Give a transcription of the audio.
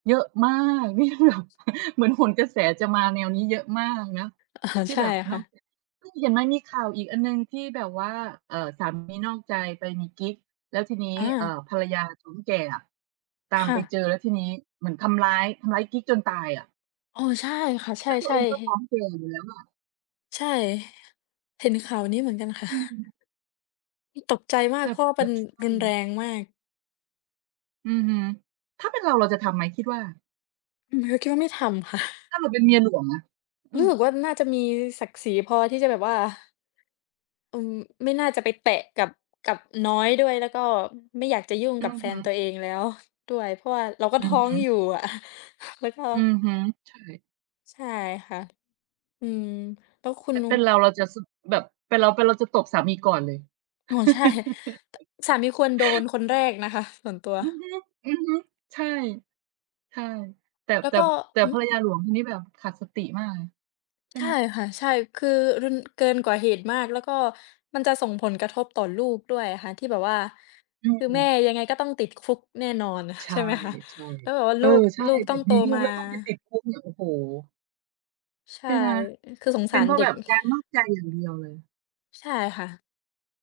เยอะมาก นี่แบบ เหมือนโหนกระแสจะมาแนวนี้เยอะมากเนาะ เออ ที่ใช่แบบคน่อะ กจาก ใช่ เห็นไหมมีข่าวอีกอันหนึ่งที่แบบว่า เอ่อ สามีนอกใจไปมีกิ๊ก แล้วทีนี้ อเอ่า อ ภรรยาท้องแก่อะตาคม่ไปะ เจอ แล้วทีนี้เหมือนทำร้าย ทำร้ายกิ๊กจนตายอะ เออ ใช่ค่ะ ใชแล้วตัวเอ่ งก็ท้ๆ องแก่อยู่แล้วอะ ใช่ เห็นข่าวนี้เหมือนกันค่ะ อืม นี่ตกใจมาแก บเพบ ราะว่าเแปบ็น บ ช่วรุง นแรงมาก อือฮึ ถ้าเป็นเราเราจะทำไหมคิดว่า? อืม ก็แค่ไม่ทำค่ะ ถ้าเราเป็นเมียหลวงอะ? อืรู้อ สึกว่า น่าจะมีศักดิ์ศรีพอที่จะแบบว่า อืม ไม่น่าจะไปแตะกับ กับน้อยด้วย แล้วก็ไม่อยากจะยุ่งอกืับอแฟฮึ นตัวเองแล้ว ด้วย เพราะว่าเราก็อทือ้อฮงึ อยู่อะ แล้วก็ อือฮึ ใช่ ใช่ค่ะ อืม แล้วคุแณต่นู เป็นเรา เราจะ ส แบบ เป็นเรา เป็นเราจะตบสามีก่อนเลย โอ้ ใช่ ต สามีควรโดนคนแรกนะคะ ส่วนตัว อือฮึ อือฮึ ใช่ ใช่ แต่ แล้แวต่ ก็ แต่หืภรอ รยาหลวงคนนี้แบบขาดสติมากเลย ใช่ใชไห่ม? ค่ะ ใช่ คือ รึน เกินกว่าเหตุมาก แล้วก็มันจะส่งผลกระทบต่อลูกด้วยอะค่ะที่แบบว่า อืคือแม่ม ยังไงก็ต้องติดคุกแน่นอน ใชใช่่ ไหมคะ? ใช่ แล้วแบบว่าเลอูก อ ใช่ลูกแบต้องบโตมีลูมกา แล้วต้องไปติดคุกเนี่ย โอ้โฮ ใชใช่ ่ไหม? คือสงเปส็านเรพราเะด็แบก บการนอกใจอย่างเดียวเลย ใช่ค่ะ